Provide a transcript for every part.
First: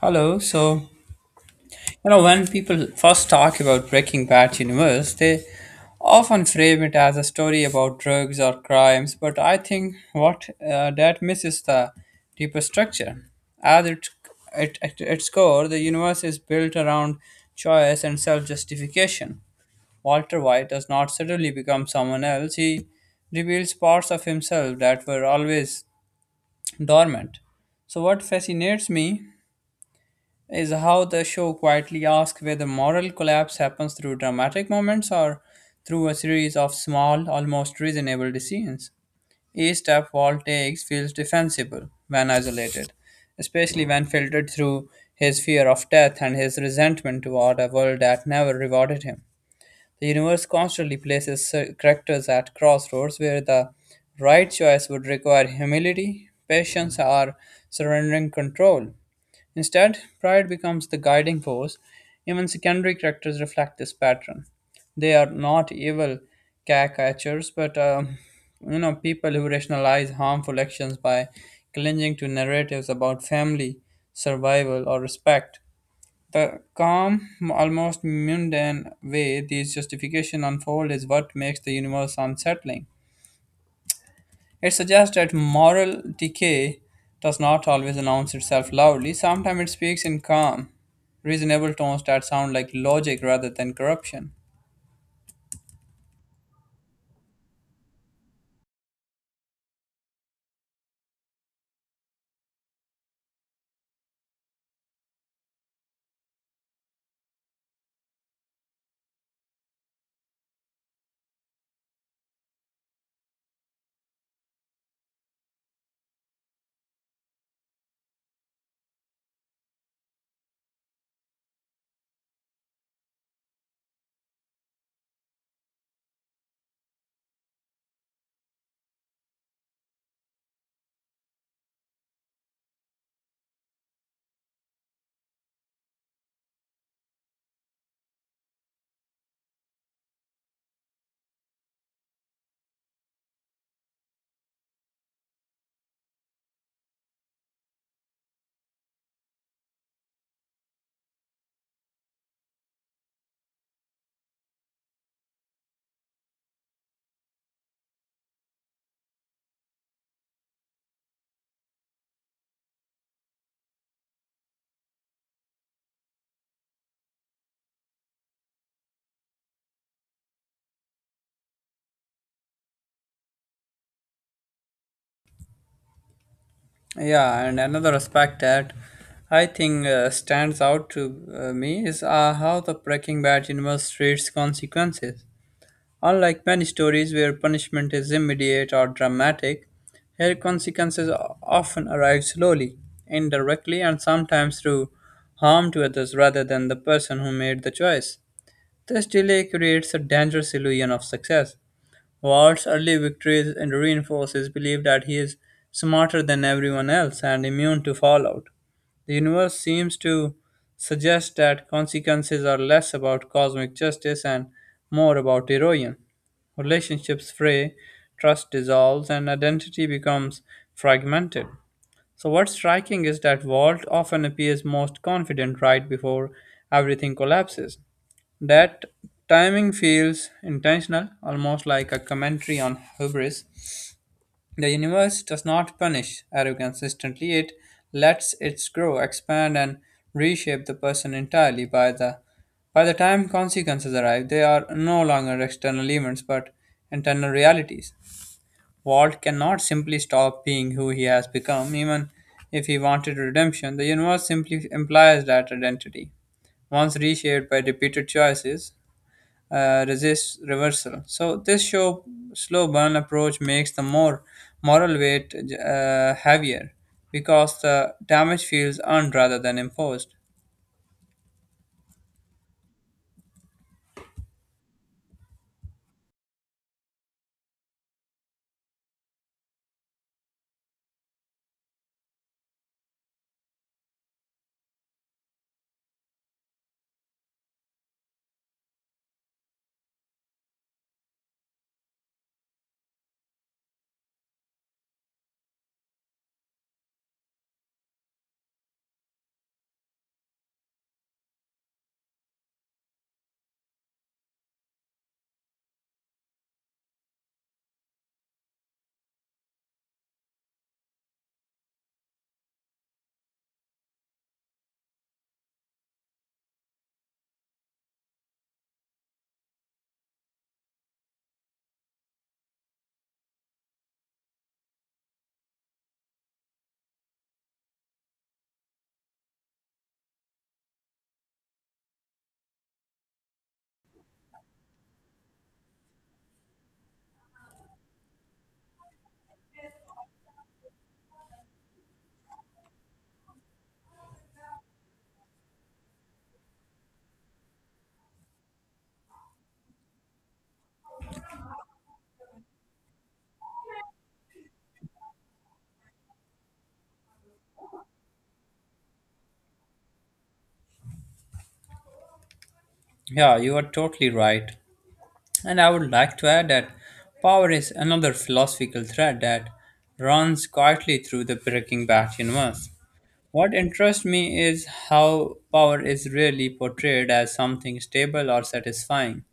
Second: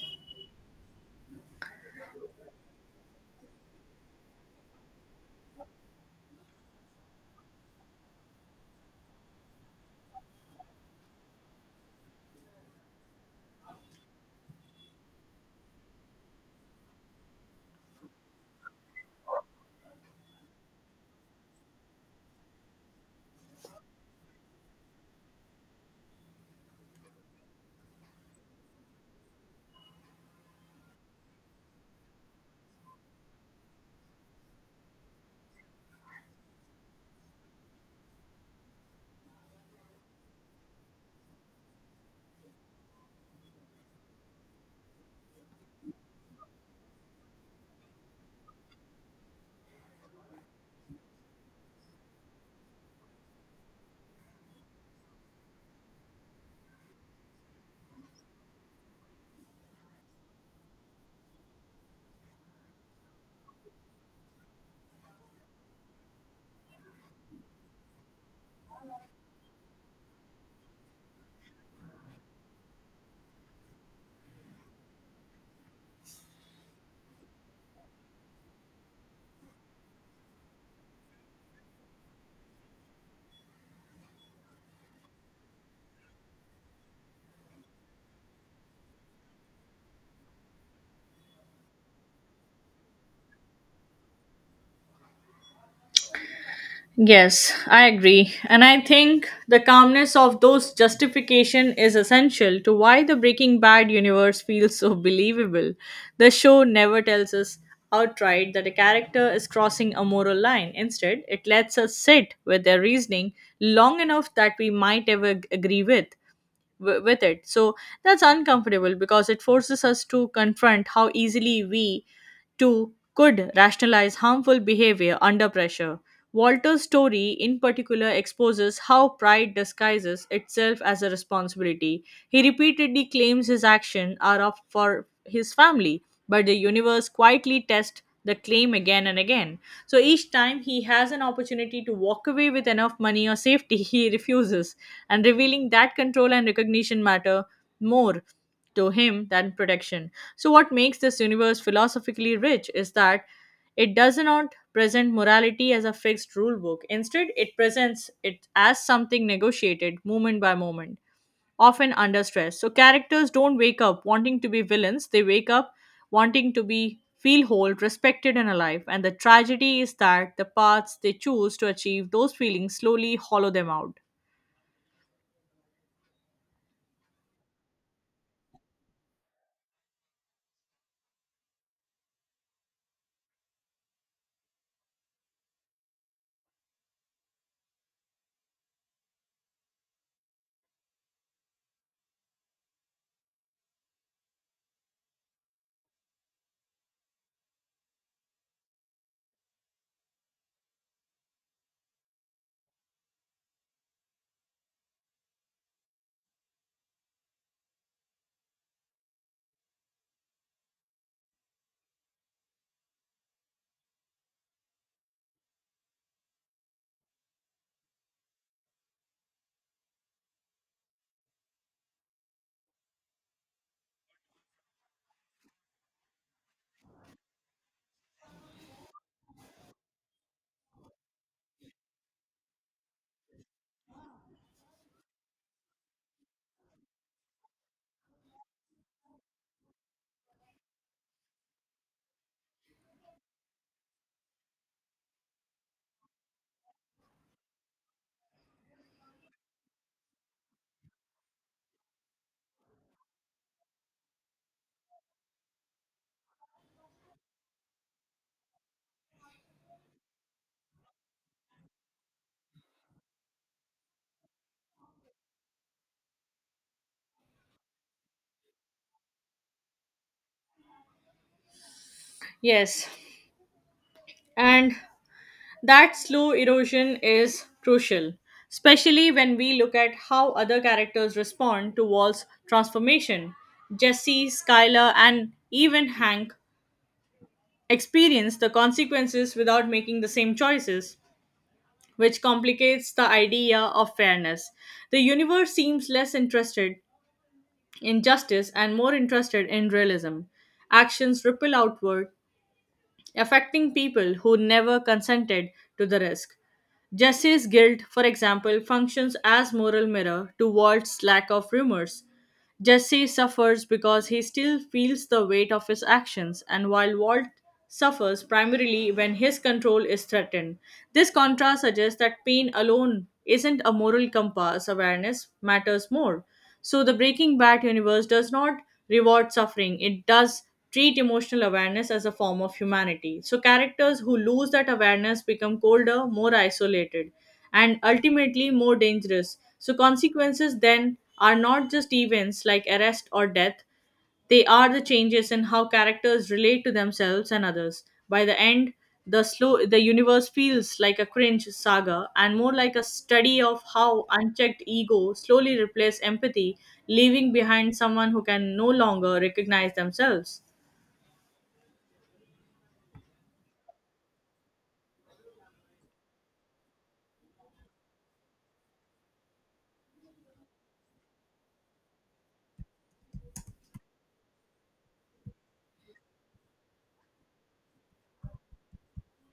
Hello. So, when people first talk about Breaking Bad universe, they often frame it as a story about drugs or crimes, but I think what that misses the deeper structure. As it, at its core, the universe is built around choice and self justification. Walter White does not suddenly become someone else, he reveals parts of himself that were always dormant. So, what fascinates me is how the show quietly asks whether moral collapse happens through dramatic moments or through a series of small, almost reasonable decisions. Each step Walt takes feels defensible when isolated, especially when filtered through his fear of death and his resentment toward a world that never rewarded him. The universe constantly places characters at crossroads where the right choice would require humility, patience, or surrendering control. Instead, pride becomes the guiding force. Even secondary characters reflect this pattern. They are not evil caricatures, but people who rationalize harmful actions by clinging to narratives about family, survival, or respect. The calm, almost mundane way these justifications unfold is what makes the universe unsettling. It suggests that moral decay does not always announce itself loudly. Sometimes it speaks in calm, reasonable tones that sound like logic rather than corruption. Yes, I agree. And I think the calmness of those justification is essential to why the Breaking Bad universe feels so believable. The show never tells us outright that a character is crossing a moral line. Instead, it lets us sit with their reasoning long enough that we might agree with it. So that's uncomfortable because it forces us to confront how easily we could rationalize harmful behavior under pressure. Walter's story, in particular, exposes how pride disguises itself as a responsibility. He repeatedly claims his actions are of for his family, but the universe quietly tests the claim again and again. So each time he has an opportunity to walk away with enough money or safety, he refuses, and revealing that control and recognition matter more to him than protection. So, what makes this universe philosophically rich is that it does not present morality as a fixed rule book. Instead, it presents it as something negotiated moment by moment, often under stress. So, characters don't wake up wanting to be villains, they wake up wanting to be feel whole, respected, and alive. And the tragedy is that the paths they choose to achieve those feelings slowly hollow them out. Yeah, and another aspect that I think stands out to me is how the Breaking Bad universe treats consequences. Unlike many stories where punishment is immediate or dramatic, here consequences often arrive slowly, indirectly, and sometimes through harm to others rather than the person who made the choice. This delay creates a dangerous illusion of success, Walt's early victories and reinforce his belief that he is smarter than everyone else and immune to fallout. The universe seems to suggest that consequences are less about cosmic justice and more about erosion. Relationships fray, trust dissolves, and identity becomes fragmented. So, what's striking is that Walt often appears most confident right before everything collapses. That timing feels intentional, almost like a commentary on hubris. The universe does not punish arrogance instantly, it lets it grow, expand, and reshape the person entirely. By the time consequences arrive, they are no longer external events but internal realities. Walt cannot simply stop being who he has become, even if he wanted redemption. The universe simply implies that identity once reshaped by repeated choices, resist reversal. So this show slow burn approach makes the more moral weight heavier because the damage feels earned rather than imposed. Yes. And that slow erosion is crucial, especially when we look at how other characters respond to Walt's transformation. Jesse, Skylar, and even Hank experience the consequences without making the same choices, which complicates the idea of fairness. The universe seems less interested in justice and more interested in realism. Actions ripple outward, affecting people who never consented to the risk. Jesse's guilt, for example, functions as moral mirror to Walt's lack of remorse. Jesse suffers because he still feels the weight of his actions, and while Walt suffers primarily when his control is threatened. This contrast suggests that pain alone isn't a moral compass, awareness matters more. So the Breaking Bad universe does not reward suffering, it does treat emotional awareness as a form of humanity. So characters who lose that awareness become colder, more isolated, and ultimately more dangerous. So consequences then are not just events like arrest or death, they are the changes in how characters relate to themselves and others. By the end, the universe feels like a cringe saga and more like a study of how unchecked ego slowly replaces empathy, leaving behind someone who can no longer recognize themselves. Yeah, you are totally right. And I would like to add that power is another philosophical thread that runs quietly through the Breaking Bad universe. What interests me is how power is rarely portrayed as something stable or satisfying.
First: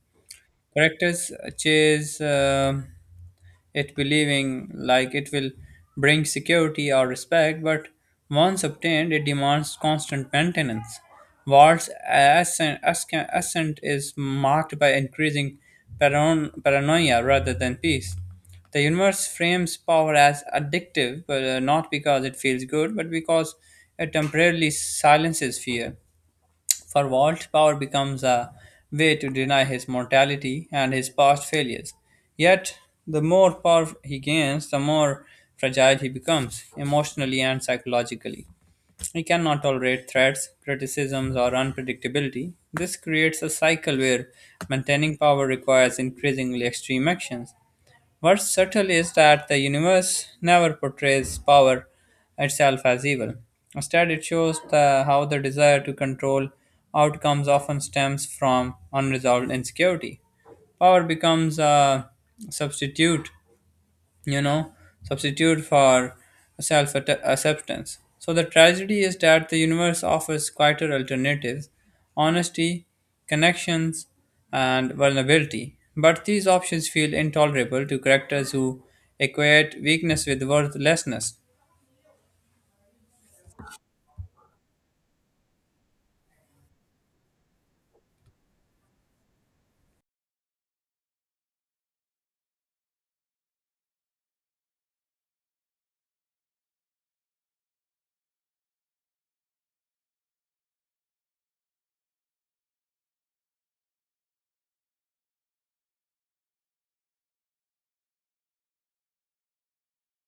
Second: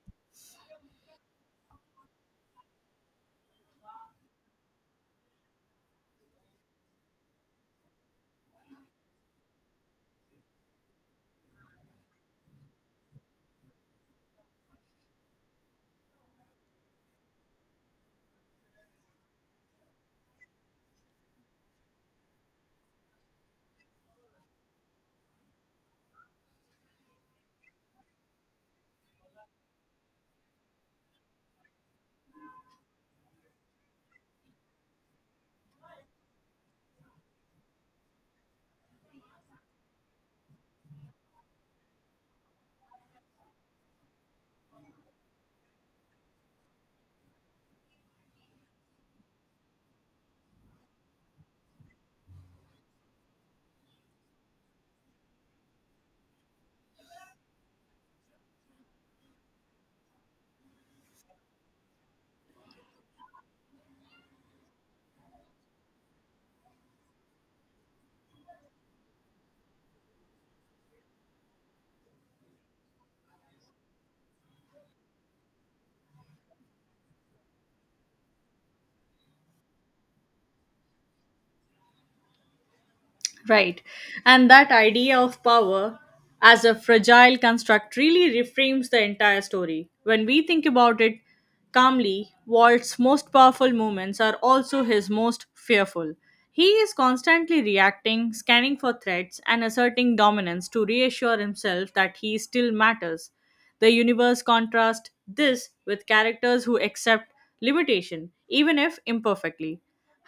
Characters chase it, believing like it will bring security or respect, but once obtained, it demands constant maintenance. Walt's ascent is marked by increasing paranoia rather than peace. The universe frames power as addictive, but not because it feels good, but because it temporarily silences fear. For Walt, power becomes a way to deny his mortality and his past failures. Yet, the more power he gains, the more fragile he becomes, emotionally and psychologically. He cannot tolerate threats, criticisms, or unpredictability. This creates a cycle where maintaining power requires increasingly extreme actions. What's subtle is that the universe never portrays power itself as evil. Instead, it shows how the desire to control outcomes often stems from unresolved insecurity. Power becomes a substitute you know, substitute for self acceptance. So the tragedy is that the universe offers quieter alternatives: honesty, connections, and vulnerability. But these options feel intolerable to characters who equate weakness with worthlessness. Right. And that idea of power as a fragile construct really reframes the entire story. When we think about it calmly, Walt's most powerful moments are also his most fearful. He is constantly reacting, scanning for threats, and asserting dominance to reassure himself that he still matters. The universe contrasts this with characters who accept limitation, even if imperfectly.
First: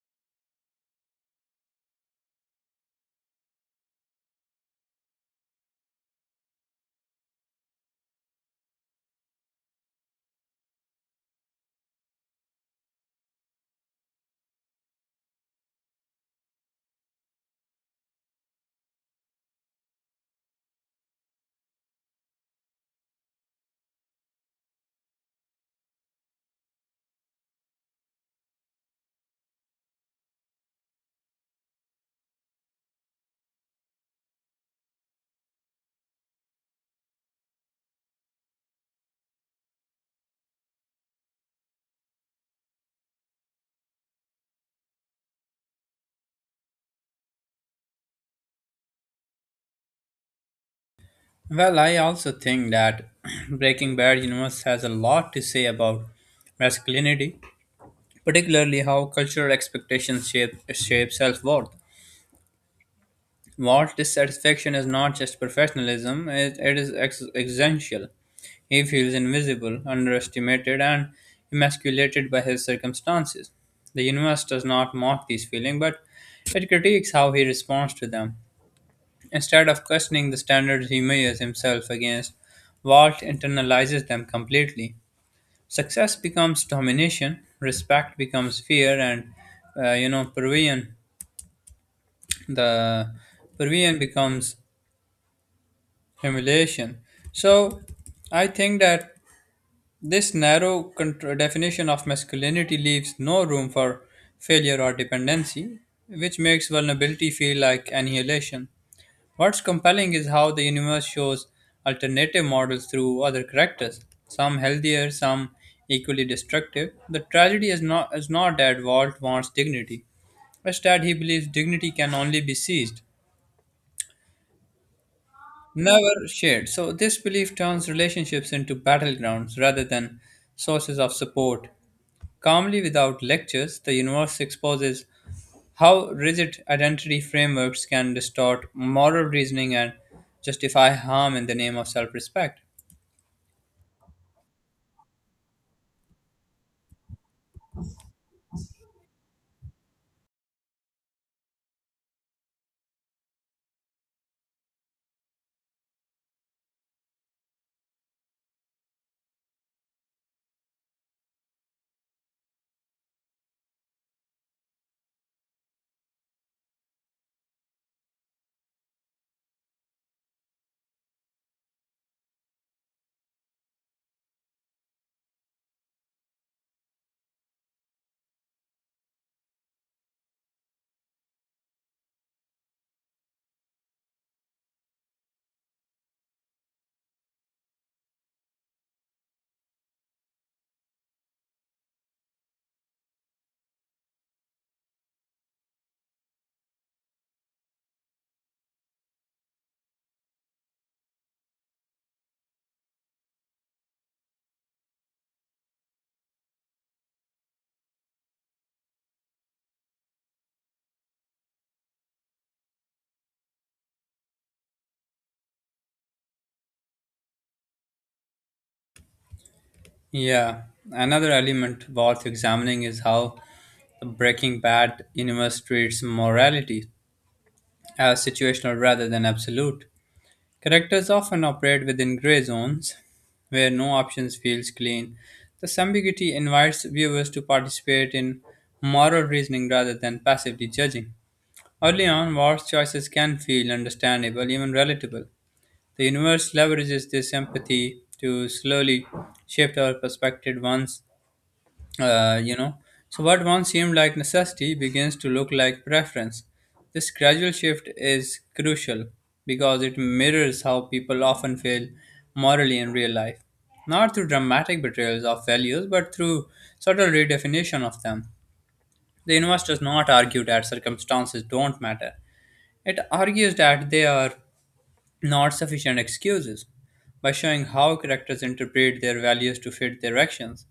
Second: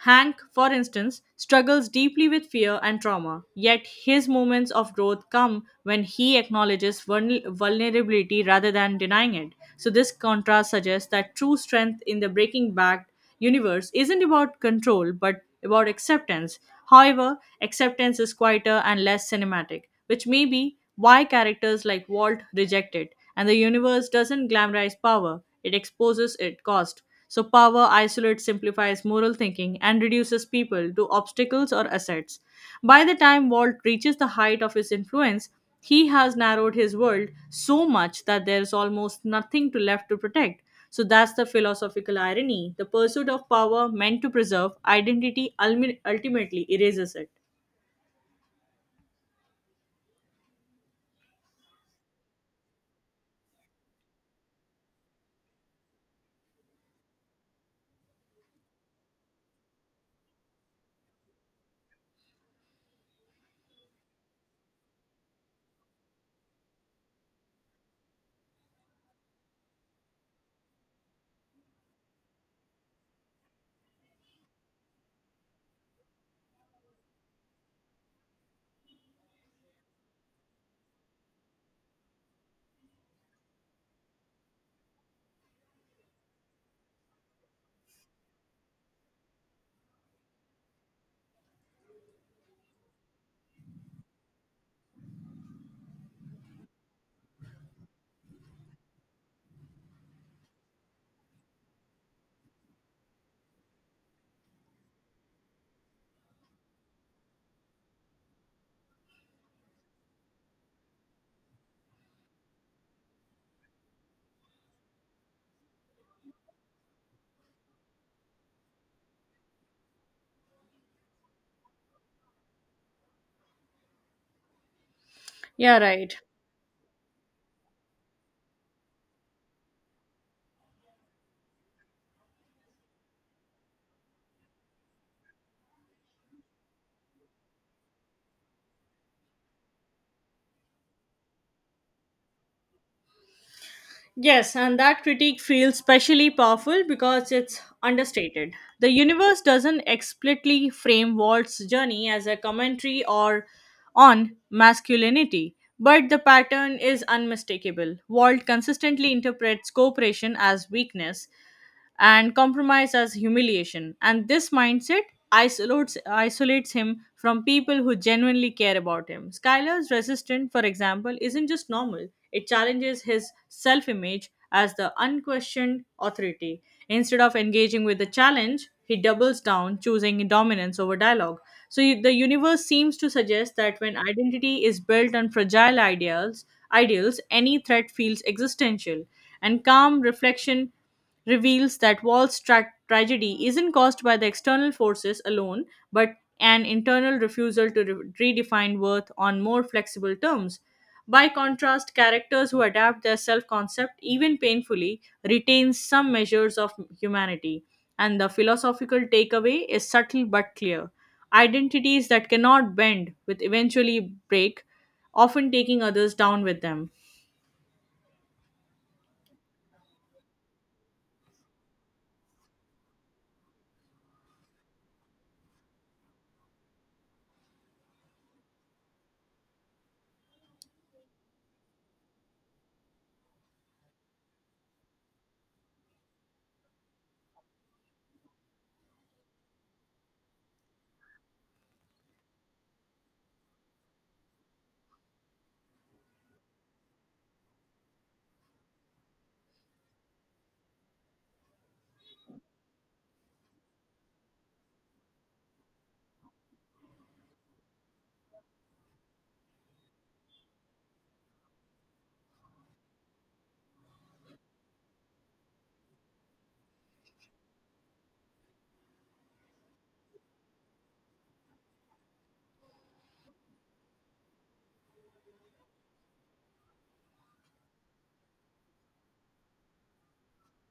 Hank, for instance, struggles deeply with fear and trauma, yet his moments of growth come when he acknowledges vulnerability rather than denying it. So, this contrast suggests that true strength in the Breaking Bad universe isn't about control but about acceptance. However, acceptance is quieter and less cinematic, which may be why characters like Walt reject it, and the universe doesn't glamorize power, it exposes its cost. So, power isolates, simplifies moral thinking, and reduces people to obstacles or assets. By the time Walt reaches the height of his influence, he has narrowed his world so much that there is almost nothing to left to protect. So that's the philosophical irony. The pursuit of power meant to preserve identity ultimately erases it. Well, I also think that Breaking Bad universe has a lot to say about masculinity, particularly how cultural expectations shape self worth. Walt's dissatisfaction is not just professionalism, it is existential. He feels invisible, underestimated, and emasculated by his circumstances. The universe does not mock these feelings, but it critiques how he responds to them. Instead of questioning the standards he measures himself against, Walt internalizes them completely. Success becomes domination, respect becomes fear, and uh, you know, Peruvian, the Peruvian becomes humiliation. So, I think that this narrow contr definition of masculinity leaves no room for failure or dependency, which makes vulnerability feel like annihilation. What's compelling is how the universe shows alternative models through other characters, some healthier, some equally destructive. The tragedy is not that Walt wants dignity, it's that he believes dignity can only be seized Yeah, right. never shared. So, this belief turns relationships into battlegrounds rather than sources of support. Calmly, without lectures, the universe exposes how rigid identity frameworks can distort moral reasoning and justify harm in the name of self respect. Yes, and that critique feels especially powerful because it's understated. The universe doesn't explicitly frame Walt's journey as a commentary or on masculinity, but the pattern is unmistakable. Walt consistently interprets cooperation as weakness, and compromise as humiliation. And this mindset isolates him from people who genuinely care about him. Skylar's resistance, for example, isn't just normal, it challenges his self image as the unquestioned authority. Instead of engaging with the challenge, he doubles down, choosing dominance over dialogue. So the universe seems to suggest that when identity is built on fragile ideals, any threat feels existential, and calm reflection reveals that Wall's tragedy isn't caused by the external forces alone, but an internal refusal to redefine worth on more flexible terms. By contrast, characters who adapt their self concept, even painfully, retain some measures of humanity. And the philosophical takeaway is subtle but clear. Identities that cannot bend, with eventually break, often taking others down with them. Yeah, another element worth examining is how the Breaking Bad universe treats morality as situational rather than absolute. Characters often operate within grey zones where no options feels clean. This ambiguity invites viewers to participate in moral reasoning rather than passively judging. Early on, War's choices can feel understandable, even relatable. The universe leverages this empathy to slowly shift our perspective uh, you know, so what once seemed like necessity begins to look like preference. This gradual shift is crucial because it mirrors how people often fail morally in real life, not through dramatic betrayals of values, but through subtle redefinition of them. The universe does not argue that circumstances don't matter. It argues that they are not sufficient excuses. By showing how characters interpret their values to fit their actions,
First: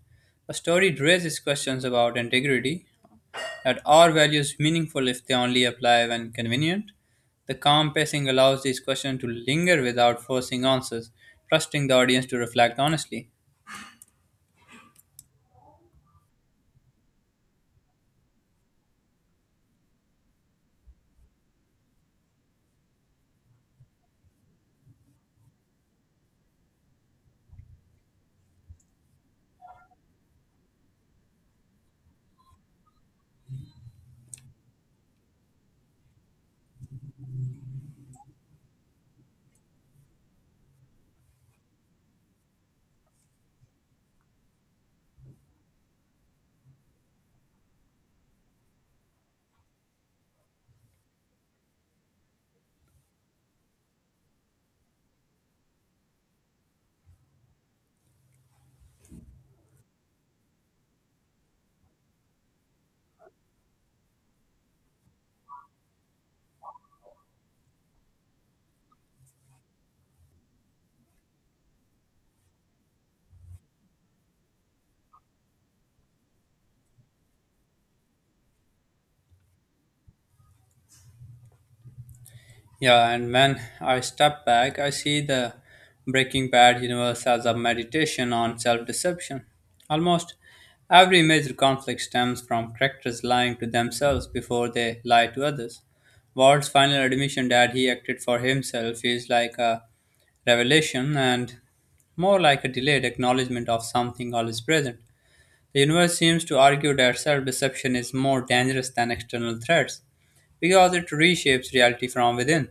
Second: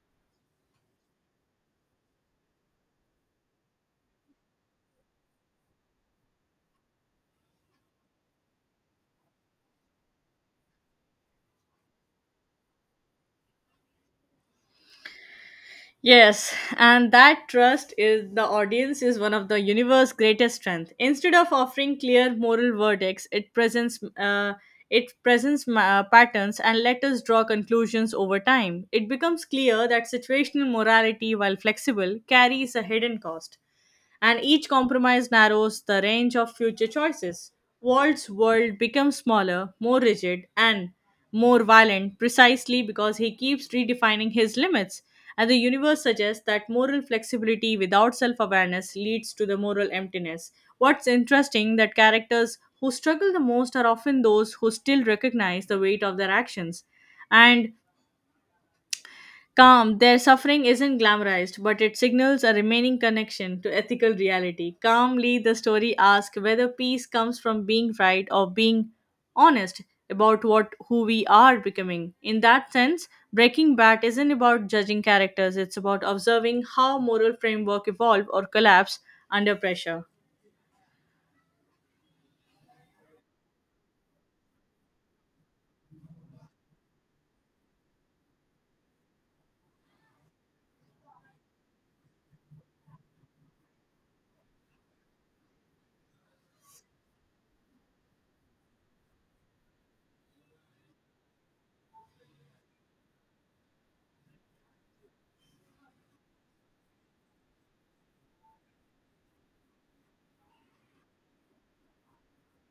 a story raises questions about integrity, that are values meaningful if they only apply when convenient. The calm pacing allows these questions to linger without forcing answers, trusting the audience to reflect honestly. Yes, and that trust is the audience is one of the universe's greatest strength. Instead of offering clear moral verdicts, it presents patterns and let us draw conclusions over time. It becomes clear that situational morality, while flexible, carries a hidden cost and each compromise narrows the range of future choices. Walt's world becomes smaller, more rigid, and more violent precisely because he keeps redefining his limits. And the universe suggests that moral flexibility without self awareness leads to the moral emptiness. What's interesting that characters who struggle the most are often those who still recognize the weight of their actions and their suffering isn't glamorized, but it signals a remaining connection to ethical reality. Calmly, the story asks whether peace comes from being right or being honest about what who we are becoming. In that sense, Breaking Bad isn't about judging characters, it's about observing how moral framework evolve or collapse under pressure. Yeah, and when I step back, I see the Breaking Bad universe as a meditation on self deception. Almost every major conflict stems from characters lying to themselves before they lie to others. Walt's final admission that he acted for himself is like a revelation and more like a delayed acknowledgement of something always present. The universe seems to argue that self deception is more dangerous than external threats because it reshapes reality from within.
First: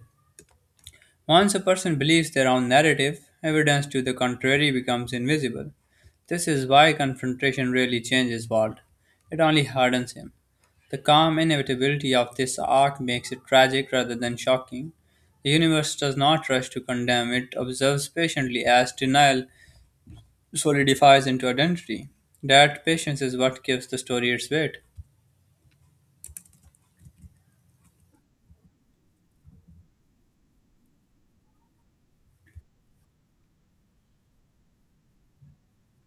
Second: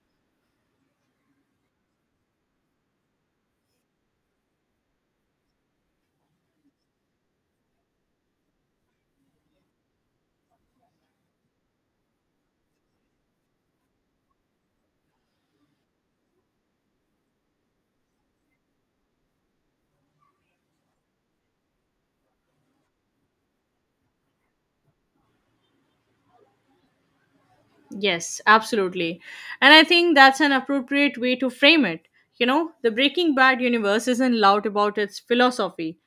Once a person believes their own narrative, evidence to the contrary becomes invisible. This is why confrontation rarely changes Walt. It only hardens him. The calm inevitability of this arc makes it tragic rather than shocking. The universe does not rush to condemn, it observes patiently as denial solidifies into identity. That patience is what gives the story its weight. Yes, absolutely. And I think that's an appropriate way to frame it. You know, the Breaking Bad universe isn't loud about its philosophy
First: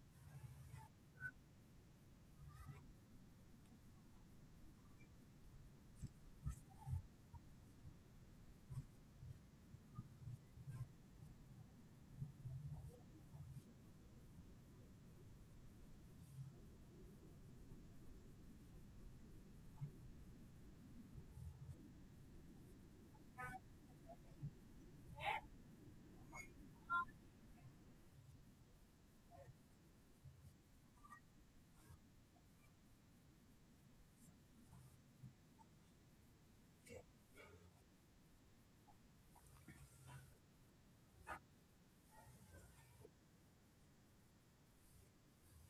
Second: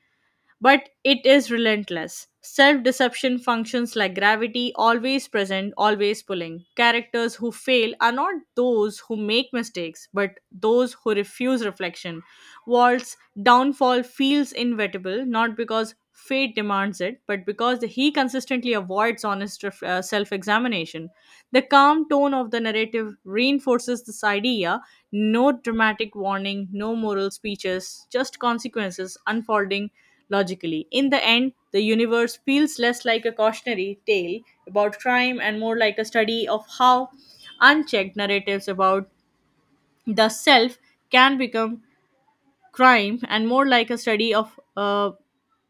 but it is relentless. Self deception functions like gravity, always present, always pulling. Characters who fail are not those who make mistakes, but those who refuse reflection. Walt's downfall feels inevitable, not because fate demands it, but because he consistently avoids honest self examination. The calm tone of the narrative reinforces this idea no dramatic warning, no moral speeches, just consequences unfolding logically. In the end, the universe feels less like a cautionary tale about crime and more like a study of how unchecked narratives about the self can become crime and more like a study of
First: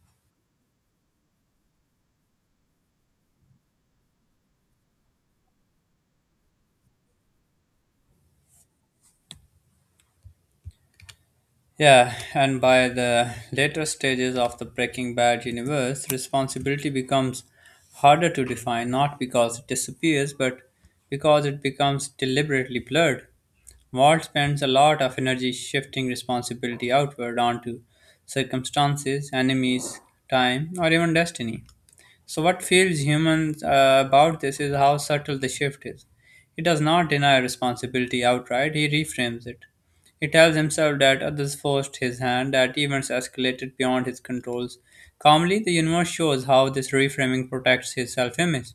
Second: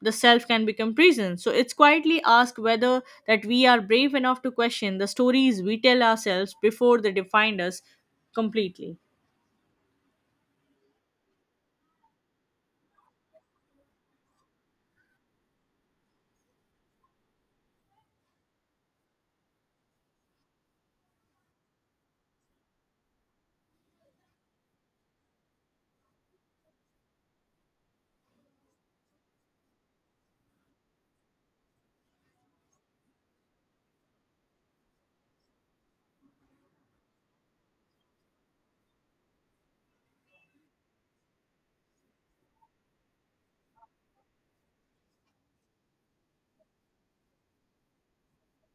the self can become prison. So it's quietly asked whether that we are brave enough to question the stories we tell ourselves before they define us completely. Yeah, and by the later stages of the Breaking Bad universe, responsibility becomes harder to define not because it disappears, but because it becomes deliberately blurred. Walt spends a lot of energy shifting responsibility outward onto circumstances, enemies, time, or even destiny. So, what feels human about this is how subtle the shift is. He does not deny responsibility outright, he reframes it. He tells himself that others forced his hand, that events escalated beyond his controls. Calmly, the universe shows how this reframing protects his self image.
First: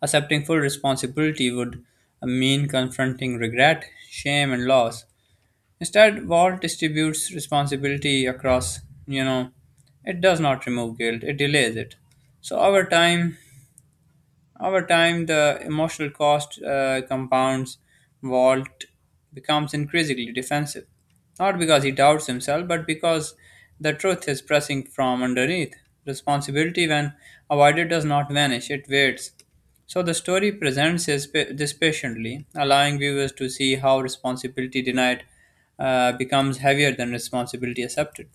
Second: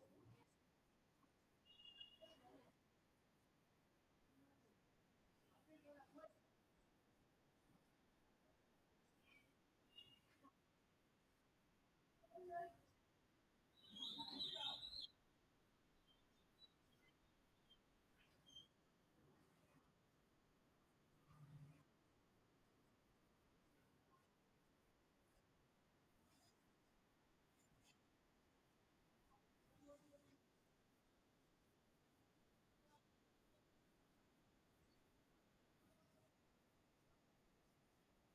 Accepting full responsibility would mean confronting regret, shame, and loss. Instead, Walt distributes responsibility across, you know, it does not remove guilt, it delays it. So over time, the emotional cost compounds. Walt becomes increasingly defensive, not because he doubts himself, but because the truth is pressing from underneath. Responsibility, when avoided, does not vanish, it waits. So the story presents this patiently, allowing viewers to see how responsibility denied becomes heavier than responsibility accepted.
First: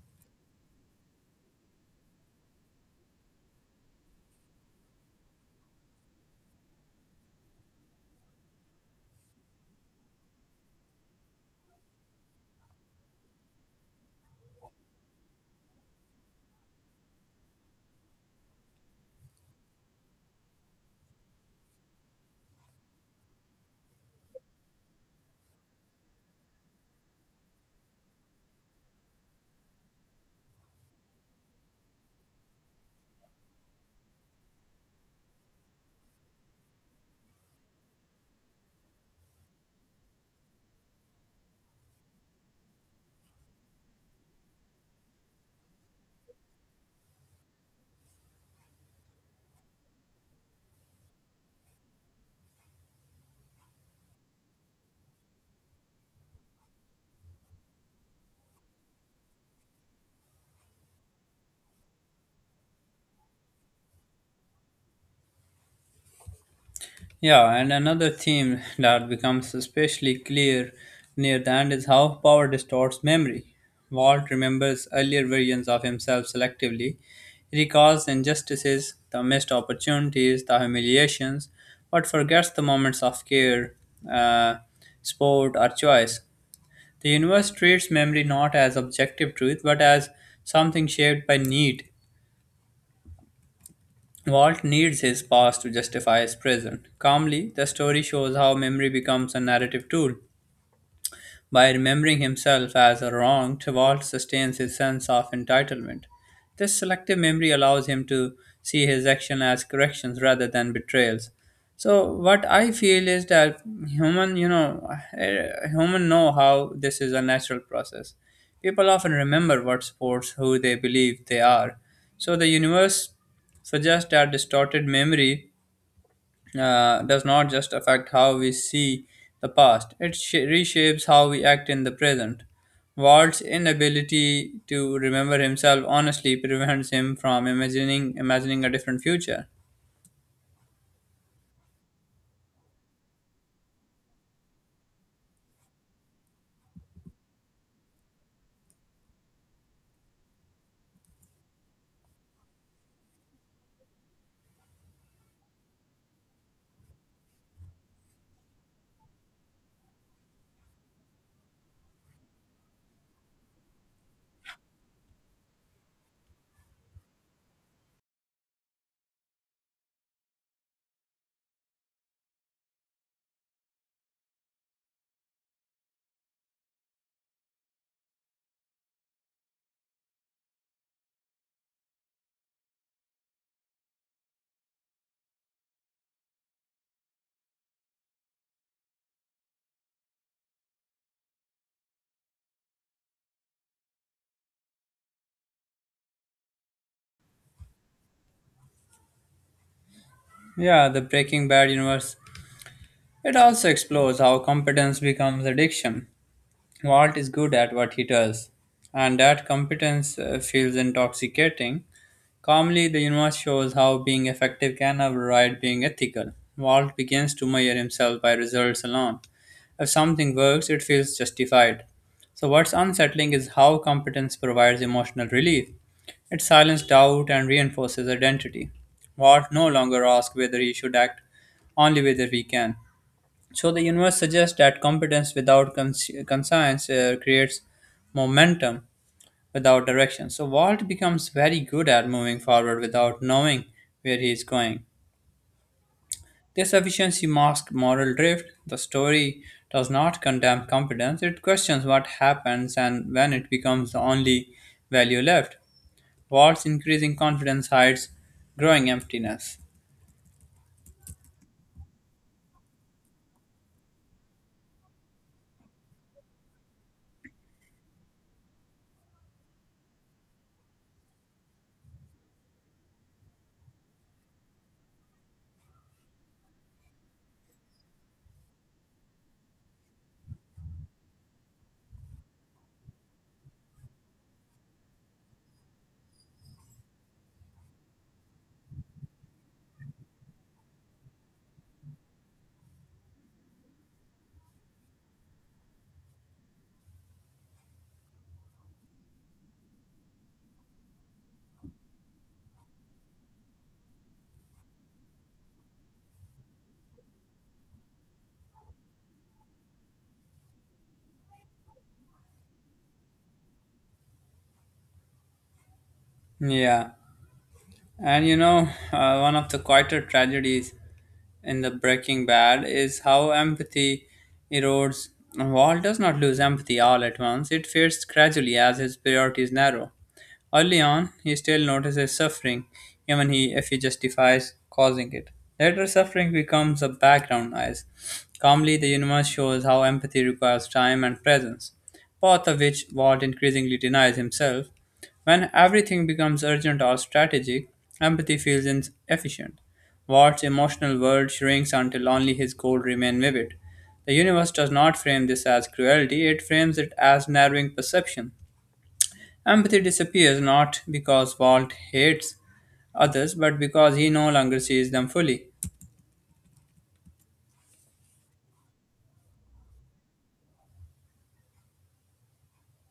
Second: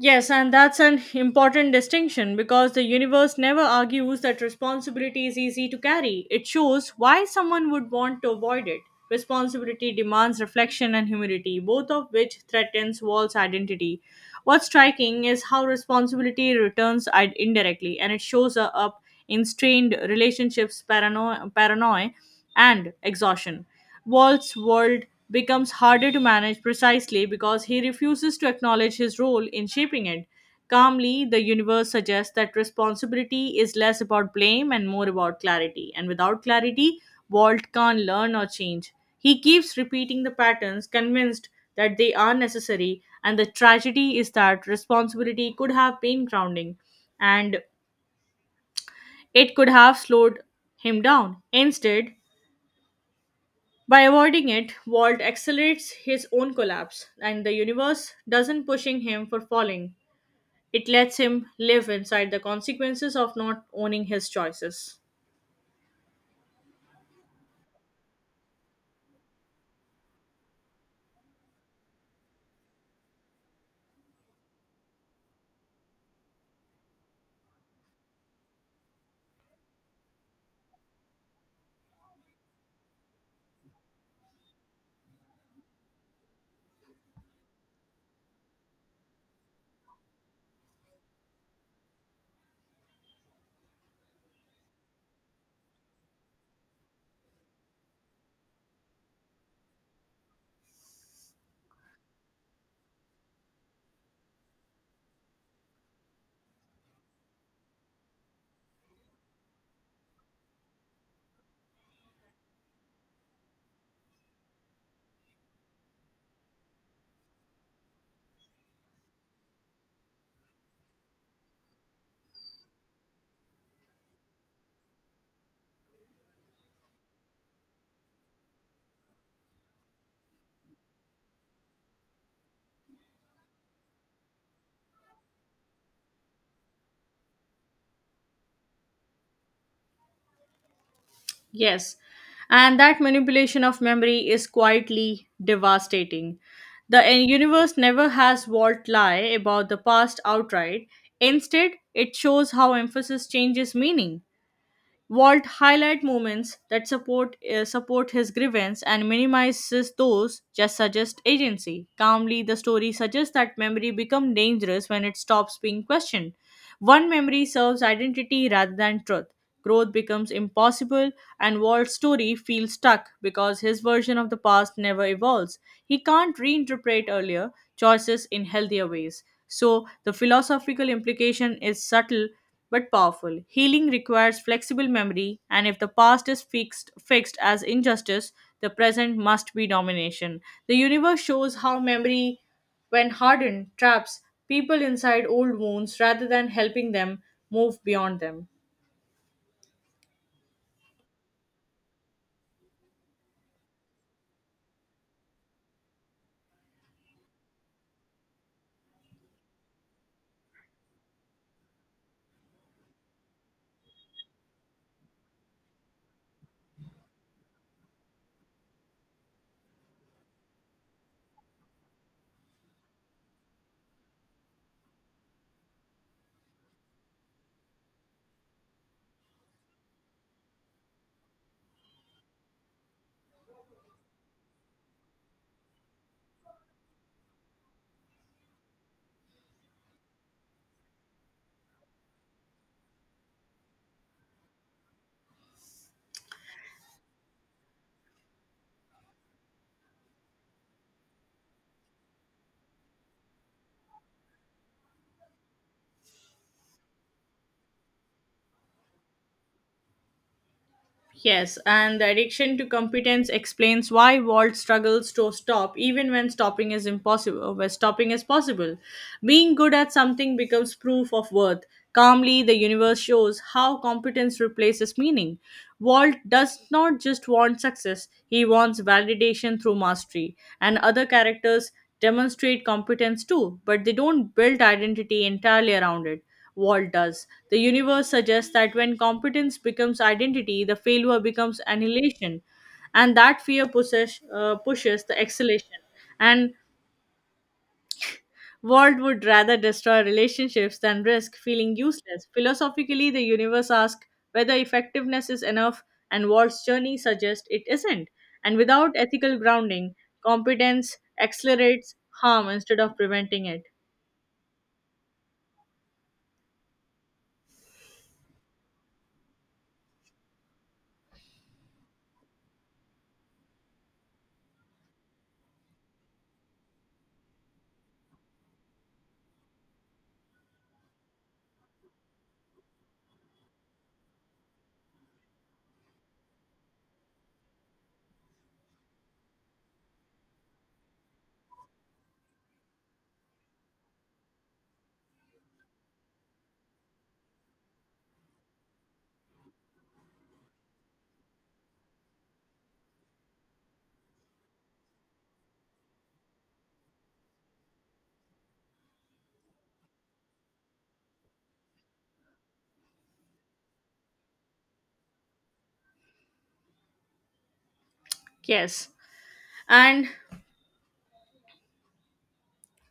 Yes, and that's an important distinction because the universe never argues that responsibility is easy to carry. It shows why someone would want to avoid it. Responsibility demands reflection and humility, both of which threatens Wall's identity. What's striking is how responsibility returns indirectly, and it shows up in strained relationships, paranoia, and exhaustion. Walt's world becomes harder to manage precisely because he refuses to acknowledge his role in shaping it. Calmly, the universe suggests that responsibility is less about blame and more about clarity, and without clarity, Walt can't learn or change. He keeps repeating the patterns, convinced that they are necessary, and the tragedy is that responsibility could have been grounding and it could have slowed him down. Instead, by avoiding it, Walt accelerates his own collapse, and the universe doesn't pushing him for falling. It lets him live inside the consequences of not owning his choices. Yeah, and another theme that becomes especially clear near the end is how power distorts memory. Walt remembers earlier versions of himself selectively. He recalls the injustices, the missed opportunities, the humiliations, but forgets the moments of care, uh, sport, or choice. The universe treats memory not as objective truth but as something shaped by need, Walt needs his past to justify his present. Calmly, the story shows how memory becomes a narrative tool. By remembering himself as wronged, Walt sustains his sense of entitlement. This selective memory allows him to see his action as corrections rather than betrayals. So what I feel is that human, you know, human know how this is a natural process. People often remember what supports who they believe they are. So the universe suggests that distorted memory does not just affect how we see the past, it reshapes how we act in the present. Walt's inability to remember himself honestly prevents him from imagining a different future. Yes, and that manipulation of memory is quietly devastating. The universe never has Walt lie about the past outright. Instead, it shows how emphasis changes meaning. Walt highlight moments that support support his grievance and minimizes those just suggest agency. Calmly, the story suggests that memory becomes dangerous when it stops being questioned. One memory serves identity rather than truth. Growth becomes impossible, and Walt's story feels stuck because his version of the past never evolves. He can't reinterpret earlier choices in healthier ways. So, the philosophical implication is subtle but powerful. Healing requires flexible memory, and if the past is fixed as injustice, the present must be domination. The universe shows how memory when hardened, traps people inside old wounds rather than helping them move beyond them. Yeah, the Breaking Bad universe. It also explores how competence becomes addiction. Walt is good at what he does, and that competence feels intoxicating. Calmly, the universe shows how being effective can override being ethical. Walt begins to measure himself by results alone. If something works, it feels justified. So, what's unsettling is how competence provides emotional relief. It silences doubt and reinforces identity. Walt no longer asks whether he should act, only whether he can. So, the universe suggests that competence without conscience creates momentum without direction. So Walt becomes very good at moving forward without knowing where he is going. This efficiency masks moral drift. The story does not condemn competence, it questions what happens and when it becomes the only value left. Walt's increasing confidence hides growing emptiness. Yes, and the addiction to competence explains why Walt struggles to stop even when stopping is possible. Being good at something becomes proof of worth. Calmly, the universe shows how competence replaces meaning. Walt does not just want success, he wants validation through mastery. And other characters demonstrate competence too, but they don't build identity entirely around it. Walt does. The universe suggests that when competence becomes identity, the failure becomes annihilation, and that fear pushes the exhalation. And Walt would rather destroy relationships than risk feeling useless. Philosophically, the universe asks whether effectiveness is enough, and Walt's journey suggests it isn't. And without ethical grounding, competence accelerates harm instead of preventing it. Yeah, and one of the quieter tragedies in the Breaking Bad is how empathy erodes. Walt does not lose empathy all at once, it fades gradually as his priorities narrow. Early on, he still notices suffering, if he justifies causing it. Later, suffering becomes a background noise. Calmly, the universe shows how empathy requires time and presence, both of which Walt increasingly denies himself. When everything becomes urgent or strategic, empathy feels inefficient. Watt's emotional world shrinks until only his goals remain vivid. The universe does not frame this as cruelty, it frames it as narrowing perception. Empathy disappears not because Walt hates others, but because he no longer sees them fully. Yes. And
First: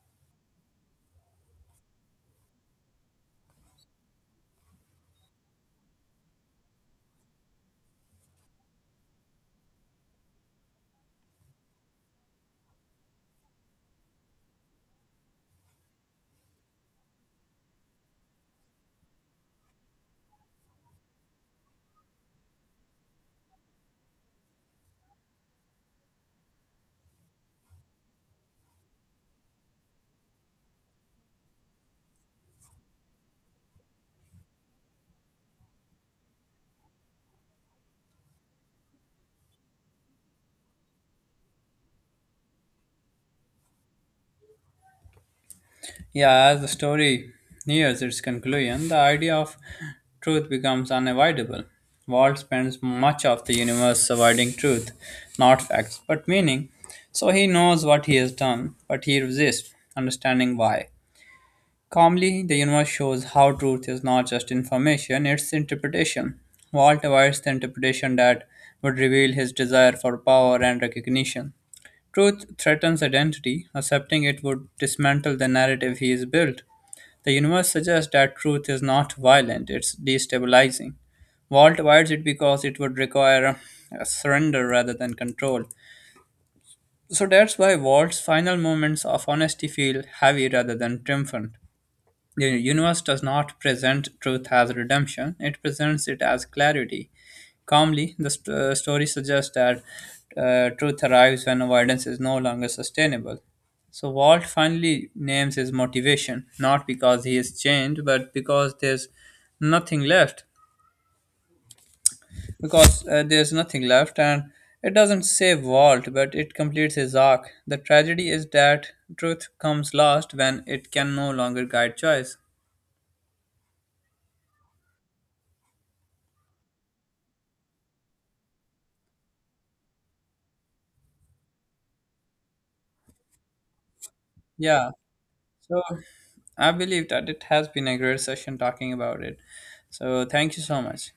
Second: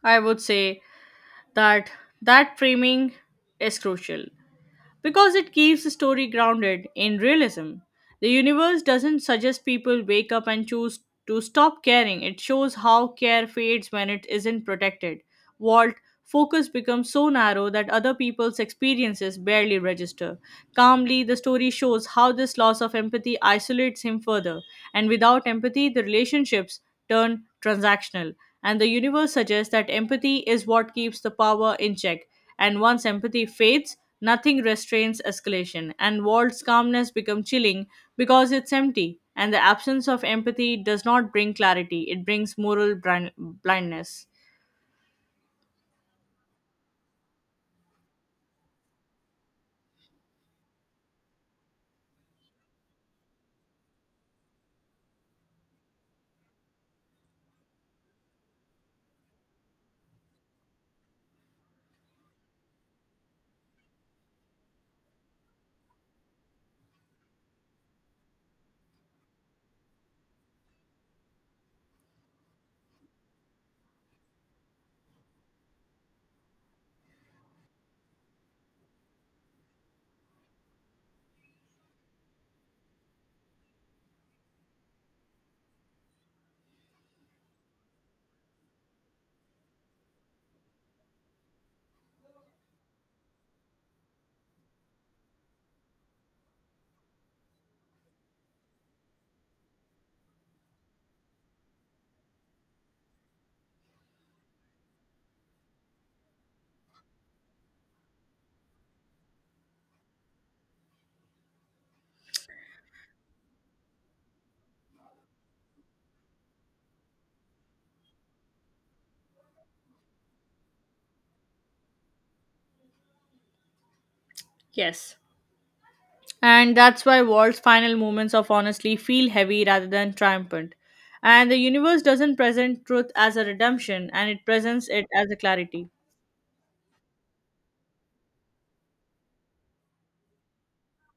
I would say that that framing is crucial because it keeps the story grounded in realism. The universe doesn't suggest people wake up and choose to stop caring. It shows how care fades when it isn't protected. Walt focus becomes so narrow that other people's experiences barely register. Calmly, the story shows how this loss of empathy isolates him further, and without empathy the relationships turn transactional. And the universe suggests that empathy is what keeps the power in check. And once empathy fades, nothing restrains escalation. And Walt's calmness becomes chilling because it's empty. And the absence of empathy does not bring clarity, it brings moral blindness. Yeah, as the story nears its conclusion, the idea of truth becomes unavoidable. Walt spends much of the universe avoiding truth, not facts, but meaning. So he knows what he has done, but he resists understanding why. Calmly, the universe shows how truth is not just information, it's interpretation. Walt avoids the interpretation that would reveal his desire for power and recognition. Truth threatens identity, accepting it would dismantle the narrative he has built. The universe suggests that truth is not violent, it's destabilizing. Walt avoids it because it would require a surrender rather than control. So that's why Walt's final moments of honesty feel heavy rather than triumphant. The universe does not present truth as redemption, it presents it as clarity. Calmly, the story suggests that truth arrives when avoidance is no longer sustainable. So, Walt finally names his motivation, not because he is changed, but because there's nothing left. Because there's nothing left, and it doesn't save Walt, but it completes his arc. The tragedy is that truth comes last when it can no longer guide choice. Yes. And that's why Walt's final moments of honestly feel heavy rather than triumphant. And the universe doesn't present truth as a redemption, and it presents Yeah. it as a So clarity. I believe that it has been a great session talking about it. So thank you so much.